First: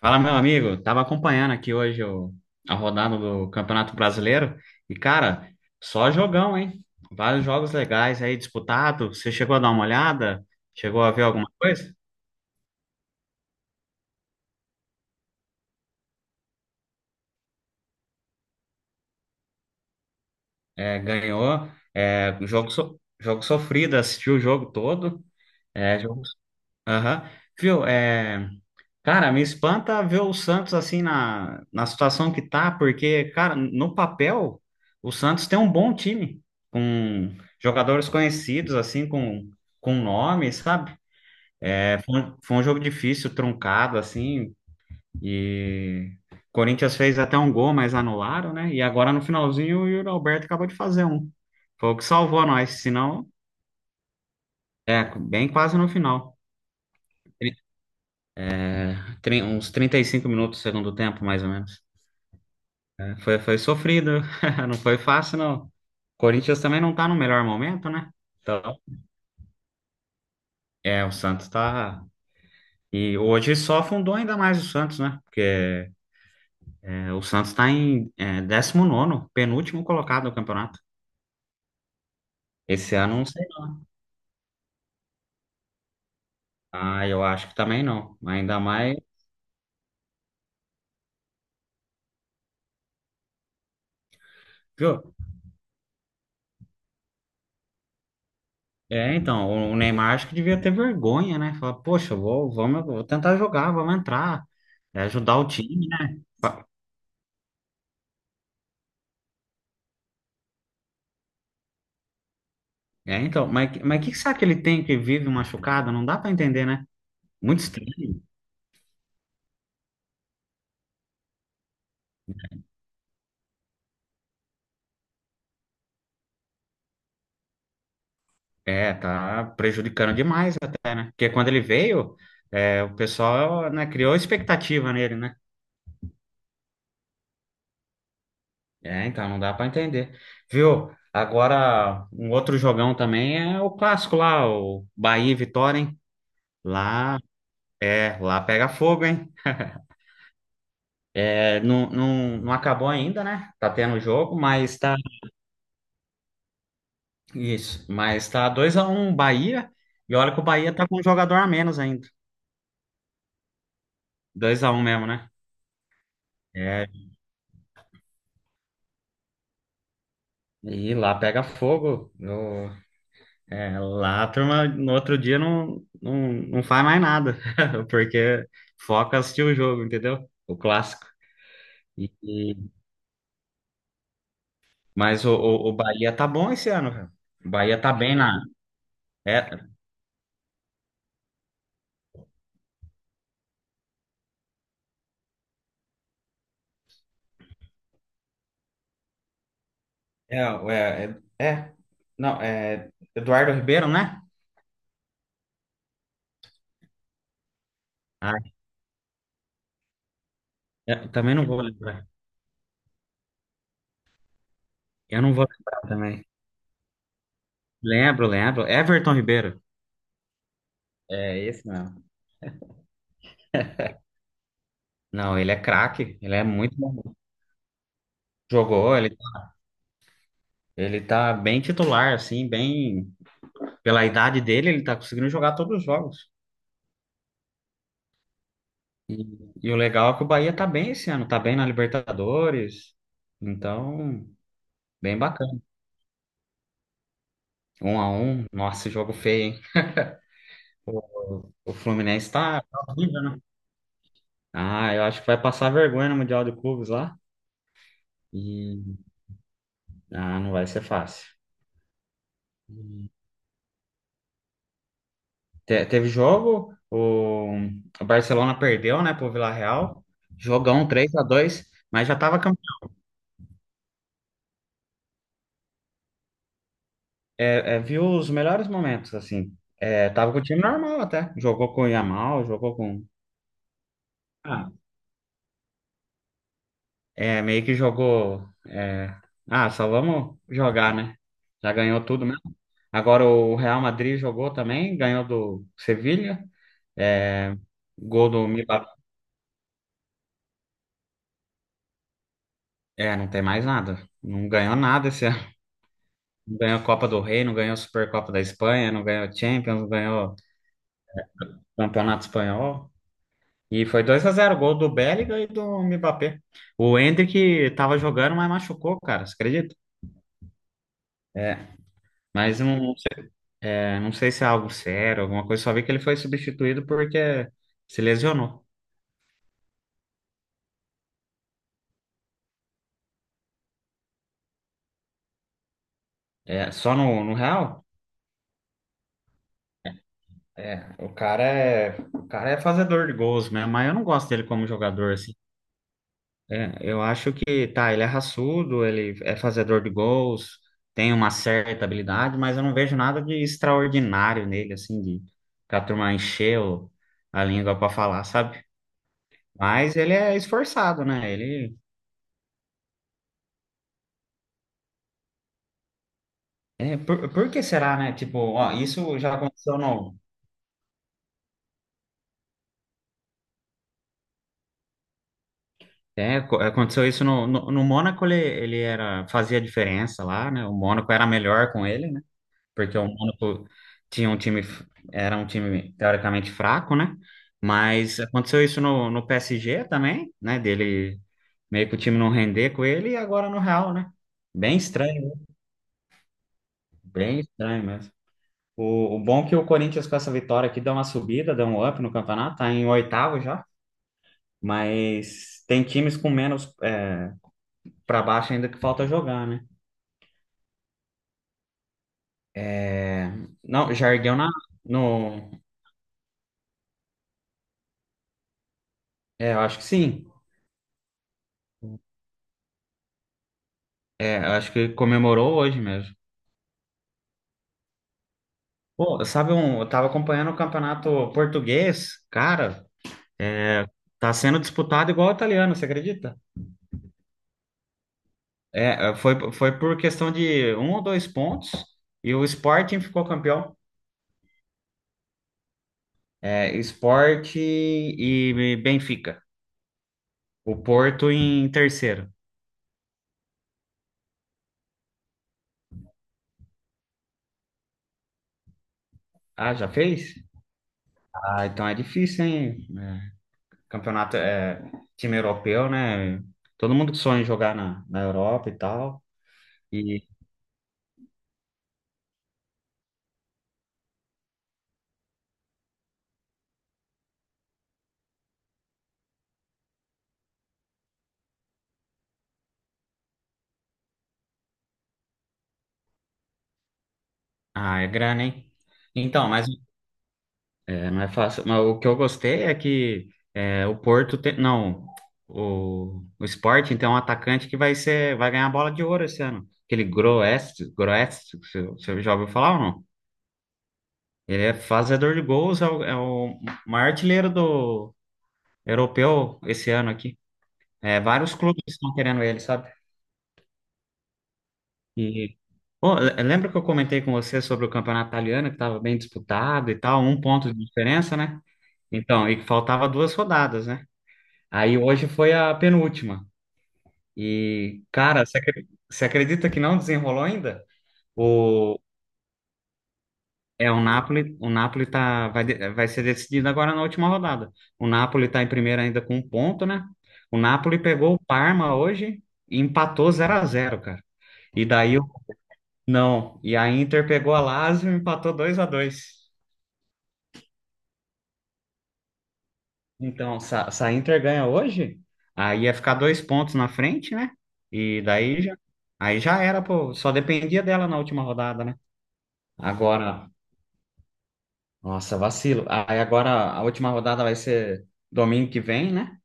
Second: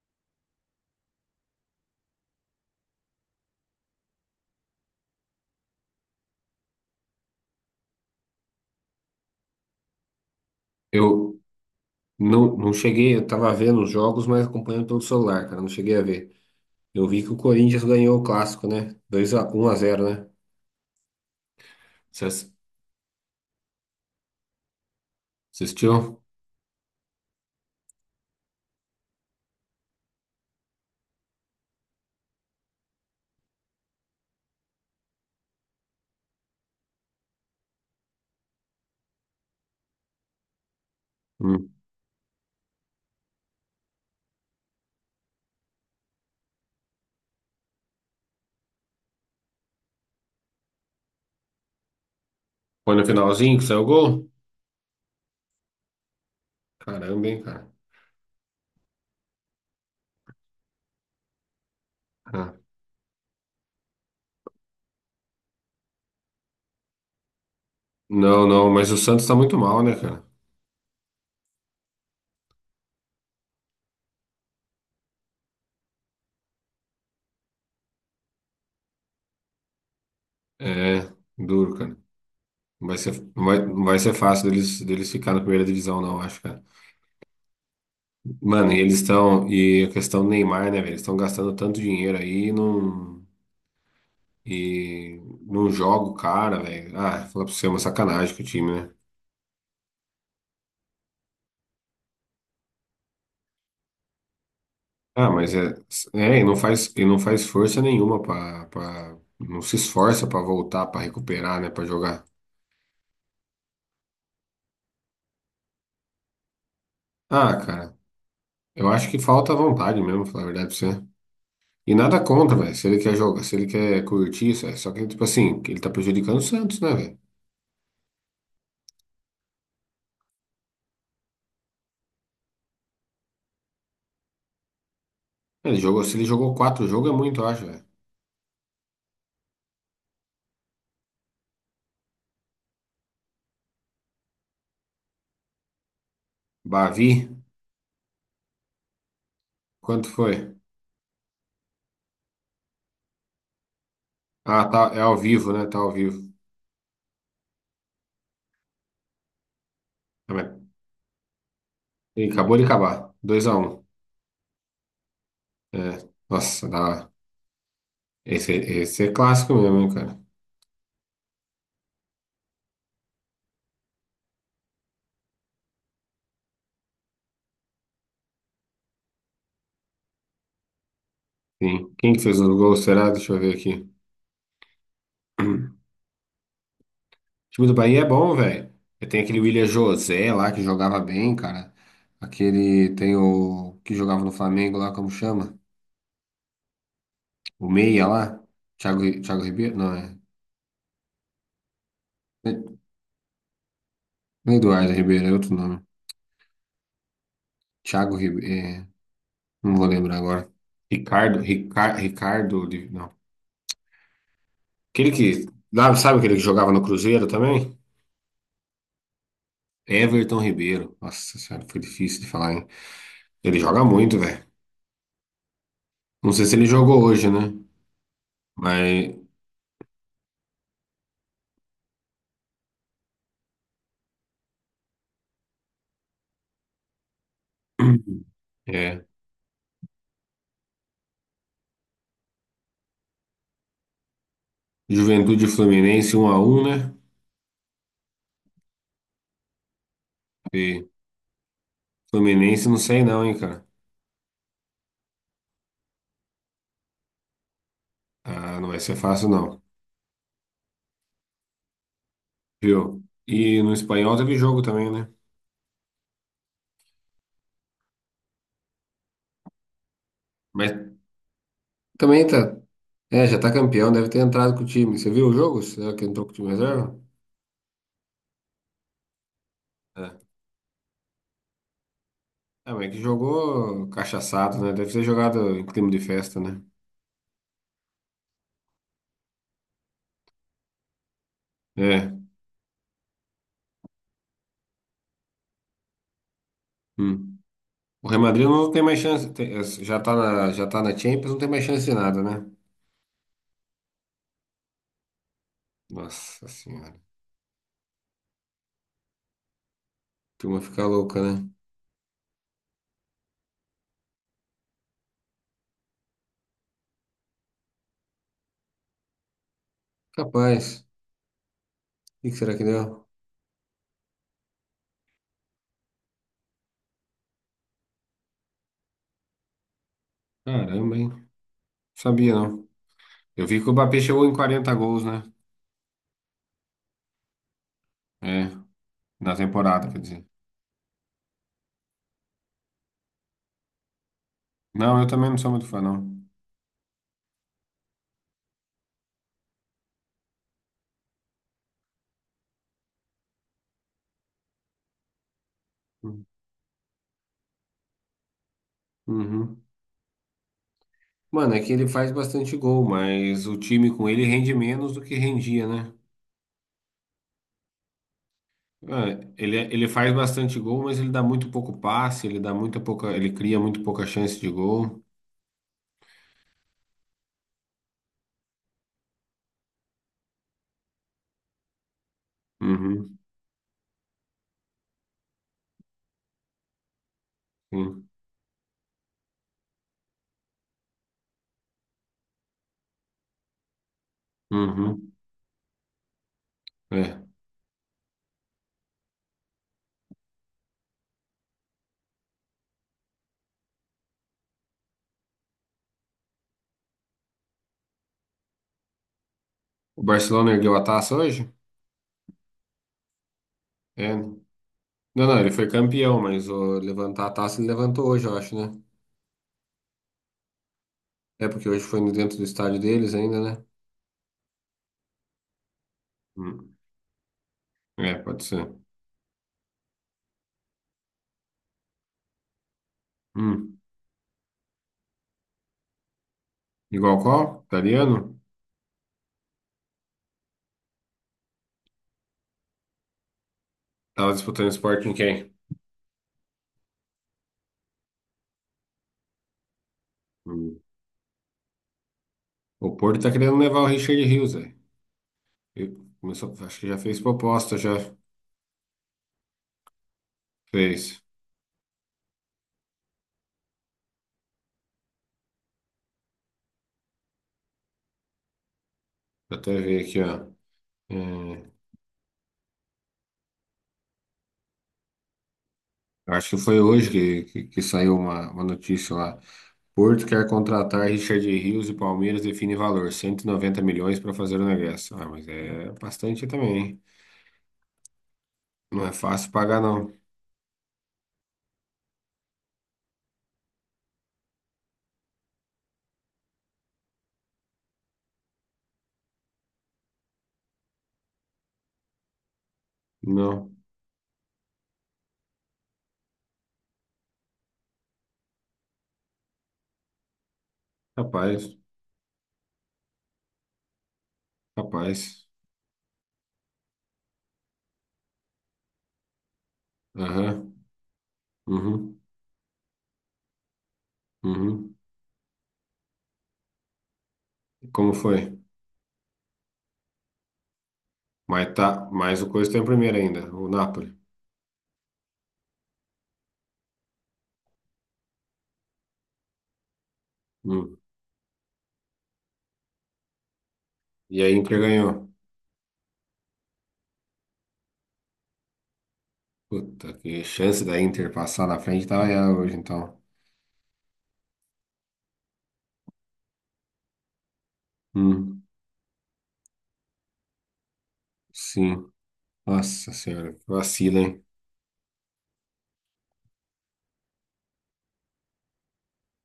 Fala, meu amigo. Tava acompanhando aqui hoje a rodada do Campeonato Brasileiro e, cara, só jogão, hein? Vários jogos legais aí disputados. Você chegou a dar uma olhada? Chegou a ver Eu alguma coisa? não, não cheguei, eu tava vendo os jogos, mas acompanhando pelo celular, cara, não cheguei a ver. Eu vi que o Corinthians ganhou o clássico, né? Dois a um a zero, né? É, ganhou. Você É, jogo sofrido, assistiu o jogo todo. É, assistiu? jogo. Aham. Viu? É, cara, me espanta ver o Santos assim na situação que tá, porque, cara, no papel, o Santos tem um bom time, com jogadores conhecidos, assim, com nome, sabe? Hum. É, foi um jogo difícil, truncado, assim, e o Corinthians fez até um gol, mas anularam, né? E agora no finalzinho o Yuri Alberto acabou de fazer um. Foi o que salvou nós, Foi no senão, finalzinho que saiu o gol? é, bem quase no final. Caramba, hein, Tri- cara. Uns 35 minutos do segundo tempo, mais ou menos. Ah. Foi sofrido, não foi fácil, não. O Corinthians também não tá no melhor momento, né? Não, não, Então, mas o Santos tá muito mal, né, cara? é, o Santos tá. E hoje só afundou ainda mais o Santos, né? Porque o Santos tá em 19º, penúltimo colocado no campeonato. É, duro, cara. Esse ano, não sei, não. Não vai ser fácil deles ficar na primeira divisão, não acho, cara. Ah, eu acho que também não. Ainda Mano, e eles mais. estão. E a questão do Neymar, né, velho? Eles estão gastando tanto dinheiro aí e não. Viu? E não joga o cara, velho. Ah, fala pra você, é uma sacanagem com o time, né? É, então, o Neymar acho que devia ter vergonha, né? Falar, poxa, eu vou tentar jogar, vamos entrar, é, Ah, ajudar o mas time, né? E não faz força nenhuma não se esforça pra voltar, pra recuperar, né, pra jogar. É, então, mas que será que ele tem que vive machucado? Não dá pra entender, né? Ah, Muito cara, estranho. eu acho que falta vontade mesmo, falar a verdade pra você. E nada contra, velho. Se ele quer jogar, se ele quer curtir, isso é só que, tipo assim, ele tá prejudicando o Santos, né, velho? É, tá prejudicando demais até, né? Porque quando ele veio, é, o pessoal, né, criou expectativa nele, né? Se ele jogou quatro jogos é muito, eu acho, velho. É, então não dá pra entender. Viu? Agora, um outro jogão também é o clássico lá, o Bahia e Vitória, hein? Bavi, Lá, lá pega fogo, hein? quanto foi? É, não, não, não acabou ainda, né? Tá tendo jogo, Ah, mas tá, tá. é ao vivo, né? Tá ao vivo. Isso, mas tá 2-1 Bahia, e olha Ah, que o mas Bahia tá com um jogador a menos ainda. ele acabou de acabar. Dois a um. 2-1 mesmo, né? É, nossa, da É, hora. Esse é clássico mesmo, hein, cara? e lá pega fogo. Lá a turma no outro dia não, não, não faz mais nada, porque foca em assistir o jogo, entendeu? O clássico. Sim. E, Quem que fez o e- gol, será? Deixa eu ver aqui. mas o Bahia tá bom esse ano, velho. O O time do Bahia tá Bahia é bem bom, na. velho. Tem aquele É, William José lá que jogava bem, cara. Aquele tem o que jogava no Flamengo lá, como chama? O meia lá. Thiago Ribeiro? Não, é. é, é, é, não, é Eduardo Ribeiro, né? Não é Eduardo Ribeiro, é outro nome. Thiago Ah, Ribeiro. É, não vou lembrar agora. eu também Ricardo, não vou Ricardo, lembrar. Ricardo. Não. Aquele Eu não que. vou lembrar Sabe também. aquele que jogava no Cruzeiro também? Lembro, lembro. Everton Ribeiro. Everton Ribeiro. Nossa É senhora, esse foi mesmo. difícil de falar, hein? Ele joga muito, velho. Não, ele é craque, Não ele é sei se ele muito jogou bom. hoje, né? Jogou, Mas. ele tá bem titular, assim, bem. Pela idade dele, ele tá conseguindo jogar todos os jogos. É. E, e o legal é que o Bahia tá bem esse ano, tá bem na Libertadores. Então, bem Juventude e bacana. Fluminense 1-1, né? 1-1, nossa, jogo feio, hein? E O Fluminense tá, Fluminense não tá sei horrível, não, hein, né? cara. Ah, eu acho que vai passar vergonha no Mundial de Clubes lá. Ah, não vai ser E, fácil, não. ah, não vai ser fácil. Viu? E no espanhol teve jogo também, né? Teve jogo, o Barcelona perdeu, né, pro Villarreal. Mas Jogão 3-2, mas já também tava tá. É, já tá campeão, deve ter entrado com o time. Você viu o jogo? Será que entrou com o time reserva? Viu os melhores momentos, assim. É, É. tava com o time normal até. Jogou com o Yamal, É, jogou mas que com. jogou cachaçado, Ah, né? Deve ter jogado em clima de festa, né? é, meio que jogou. Ah, só vamos jogar, né? Já ganhou É. tudo mesmo. Agora o Real Madrid jogou também, ganhou do Sevilha. Hum. É, O Real gol Madrid do não tem Mbappé. mais chance. Já tá na Champions, não tem mais chance de nada, né? É, não tem mais nada. Não ganhou nada esse Nossa não ganhou a senhora. Copa A do Rei, não ganhou a Supercopa da Espanha, não ganhou a Champions, não ganhou o turma fica louca, né? Campeonato Espanhol. E foi 2-0, gol do Bellingham e do Mbappé. O Endrick tava jogando, mas machucou, cara, você acredita? Capaz. O É, que que será mas que deu? não, não sei se é algo sério, alguma coisa, só vi que ele foi substituído porque se lesionou. Caramba, hein? Não sabia, não. Eu vi que o Mbappé chegou em 40 gols, né? É, só no Real? É, na temporada, quer dizer. É, o cara é fazedor de gols mesmo, mas eu não gosto dele como Não, eu jogador, também assim. não sou muito fã, não. É, eu acho que tá, ele é raçudo, ele é fazedor de gols, tem uma certa habilidade, mas eu não vejo nada de extraordinário nele, assim, de pra turma encher a língua pra falar, sabe? Uhum. Mas ele é esforçado, né? Mano, é que ele faz bastante gol, mas o time com ele rende menos do que rendia, né? Por que será, né? Tipo, ó, isso É, já ele, aconteceu ele faz no bastante gol, mas ele dá muito pouco passe, ele dá muito pouca, ele cria muito pouca chance de gol. é, aconteceu isso no Mônaco, ele era fazia diferença lá, né? O Mônaco era melhor com ele, porque o Uhum, Mônaco tinha um time, era um time teoricamente fraco, né? sim. Mas aconteceu isso no PSG também, né? Dele meio que o time não render com ele e agora no Real, né? Bem Uhum, estranho, é. bem estranho mesmo. O bom é que o Corinthians com essa vitória aqui dá uma subida, dá um up no campeonato, tá em oitavo já, mas tem times com menos para baixo ainda que falta jogar, né? O Barcelona ergueu a taça hoje? É, não, já É. ergueu Não, na, não, ele no, foi campeão, mas ó, levantar a taça ele levantou hoje, eu acho, né? é, eu acho que sim. É porque hoje foi dentro do estádio deles ainda, né? É, eu acho que comemorou hoje mesmo. Hum. É, pode ser. Pô, sabe um, eu tava acompanhando o campeonato português, cara, Hum. tá sendo disputado igual o italiano, você acredita? Igual qual? Italiano? É, foi por questão de um ou dois pontos e o Sporting ficou campeão. Tava disputando esporte em quem? É, Sport e Benfica. O Hum. Porto em terceiro. O Porto tá querendo levar o Richard Rios, velho. Ele começou, acho que já fez proposta, já Ah, já fez? fez. Ah, então é difícil, hein? É, campeonato é time europeu, né? Todo mundo que sonha em jogar na Europa e tal. Vou até ver aqui, E, ó. É. Eu acho que foi hoje que saiu uma notícia lá. Porto quer contratar Richard Rios e Palmeiras define valor, 190 milhões para fazer o negócio. Ah, mas é bastante também, hein? ah, é grana, hein? Não é Então, fácil mas pagar, não. é, não é fácil. Mas o que eu gostei é que o Porto tem. Não, o Sporting tem um atacante que vai ser, vai ganhar a bola de ouro esse ano. Aquele Groest, você já ouviu falar ou não? Não. Ele é fazedor de gols, é o maior artilheiro do europeu esse ano aqui. É, vários Capaz, clubes estão querendo ele, sabe? capaz. E pô, lembra que eu comentei com você sobre o campeonato italiano, que estava bem disputado e tal, um ponto Aham. de diferença, né? Uhum. Então, e que faltava duas rodadas, né? Uhum. Aí hoje foi a penúltima. E, Como foi? cara, você acredita que não desenrolou ainda? Mas tá, O, mas o Coisa tem o primeiro ainda, o é, o Napoli. Napoli, o Napoli vai ser decidido agora na última rodada. O Napoli tá em primeiro ainda com um ponto, né? O Hum. Napoli pegou o Parma hoje e empatou 0-0, cara. E a Inter E daí, ganhou. não. E a Inter pegou a Lazio e empatou 2-2. Puta, que chance da Inter passar na frente tava ela hoje, então. Então, se a Inter ganha hoje, aí ia ficar dois pontos na frente, né? E daí Hum. já, aí já era, pô. Só dependia dela na última rodada, né? Sim. Nossa Agora, senhora, que vacina, hein? nossa, vacilo. Aí agora a última rodada vai ser domingo que vem, né?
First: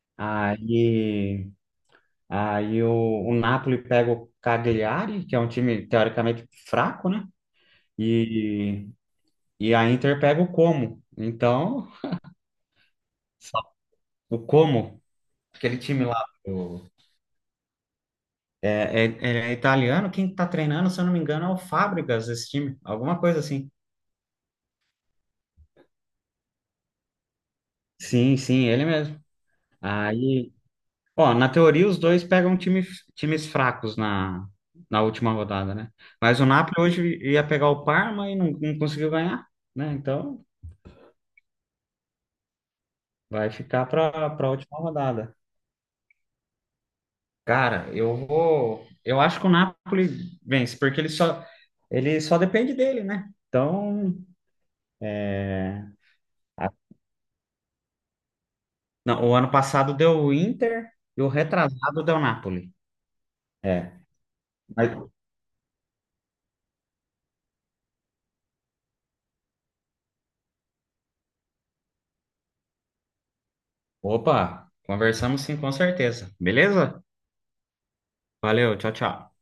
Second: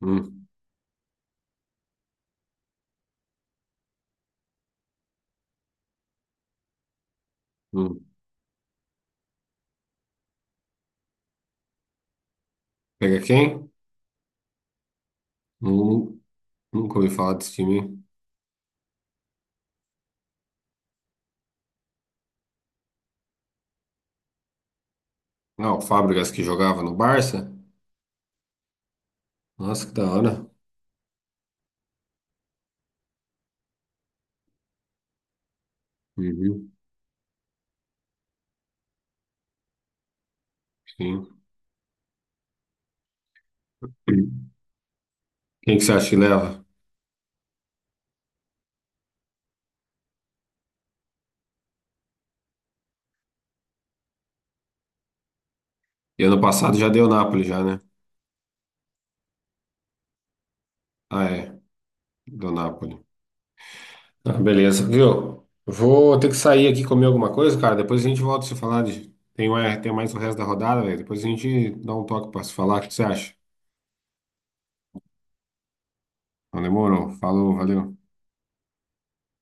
Hum, Aí, aí o Napoli pega o Cagliari, que é um time teoricamente fraco, né? hum. E, e a Inter pega o Como. Então, Pega só- quem? o Como, aquele time Nu- lá. Nunca ouvi falar desse time, hein? É, é italiano, quem está treinando, se eu não me engano, é o Fábricas, esse time, alguma coisa assim. Ah, o Fábricas que jogava no Barça? Sim, sim, ele mesmo. Nossa, que da hora. Aí, ó, na teoria os dois pegam times fracos na última rodada, né? Mas o Uhum, Napoli hoje ia pegar o Parma e não conseguiu ganhar, né? Então sim. vai ficar para a última rodada. Quem que você acha que leva? Cara, eu vou. Eu acho que o Napoli vence, porque ele só depende dele, né? Então, é, E ano passado já deu Napoli já, né? Não, o ano passado deu o Inter e Ah, o é. retrasado deu o Deu Napoli. Napoli. É. Ah, beleza, Mas- viu? Vou ter que sair aqui comer alguma coisa, cara. Depois a gente volta a se falar de... Tem mais o resto da rodada, velho. Depois a gente dá um toque pra se falar. O que você acha? Opa, conversamos sim, com certeza. Não Beleza? demorou. Falou, valeu. Valeu, tchau, tchau.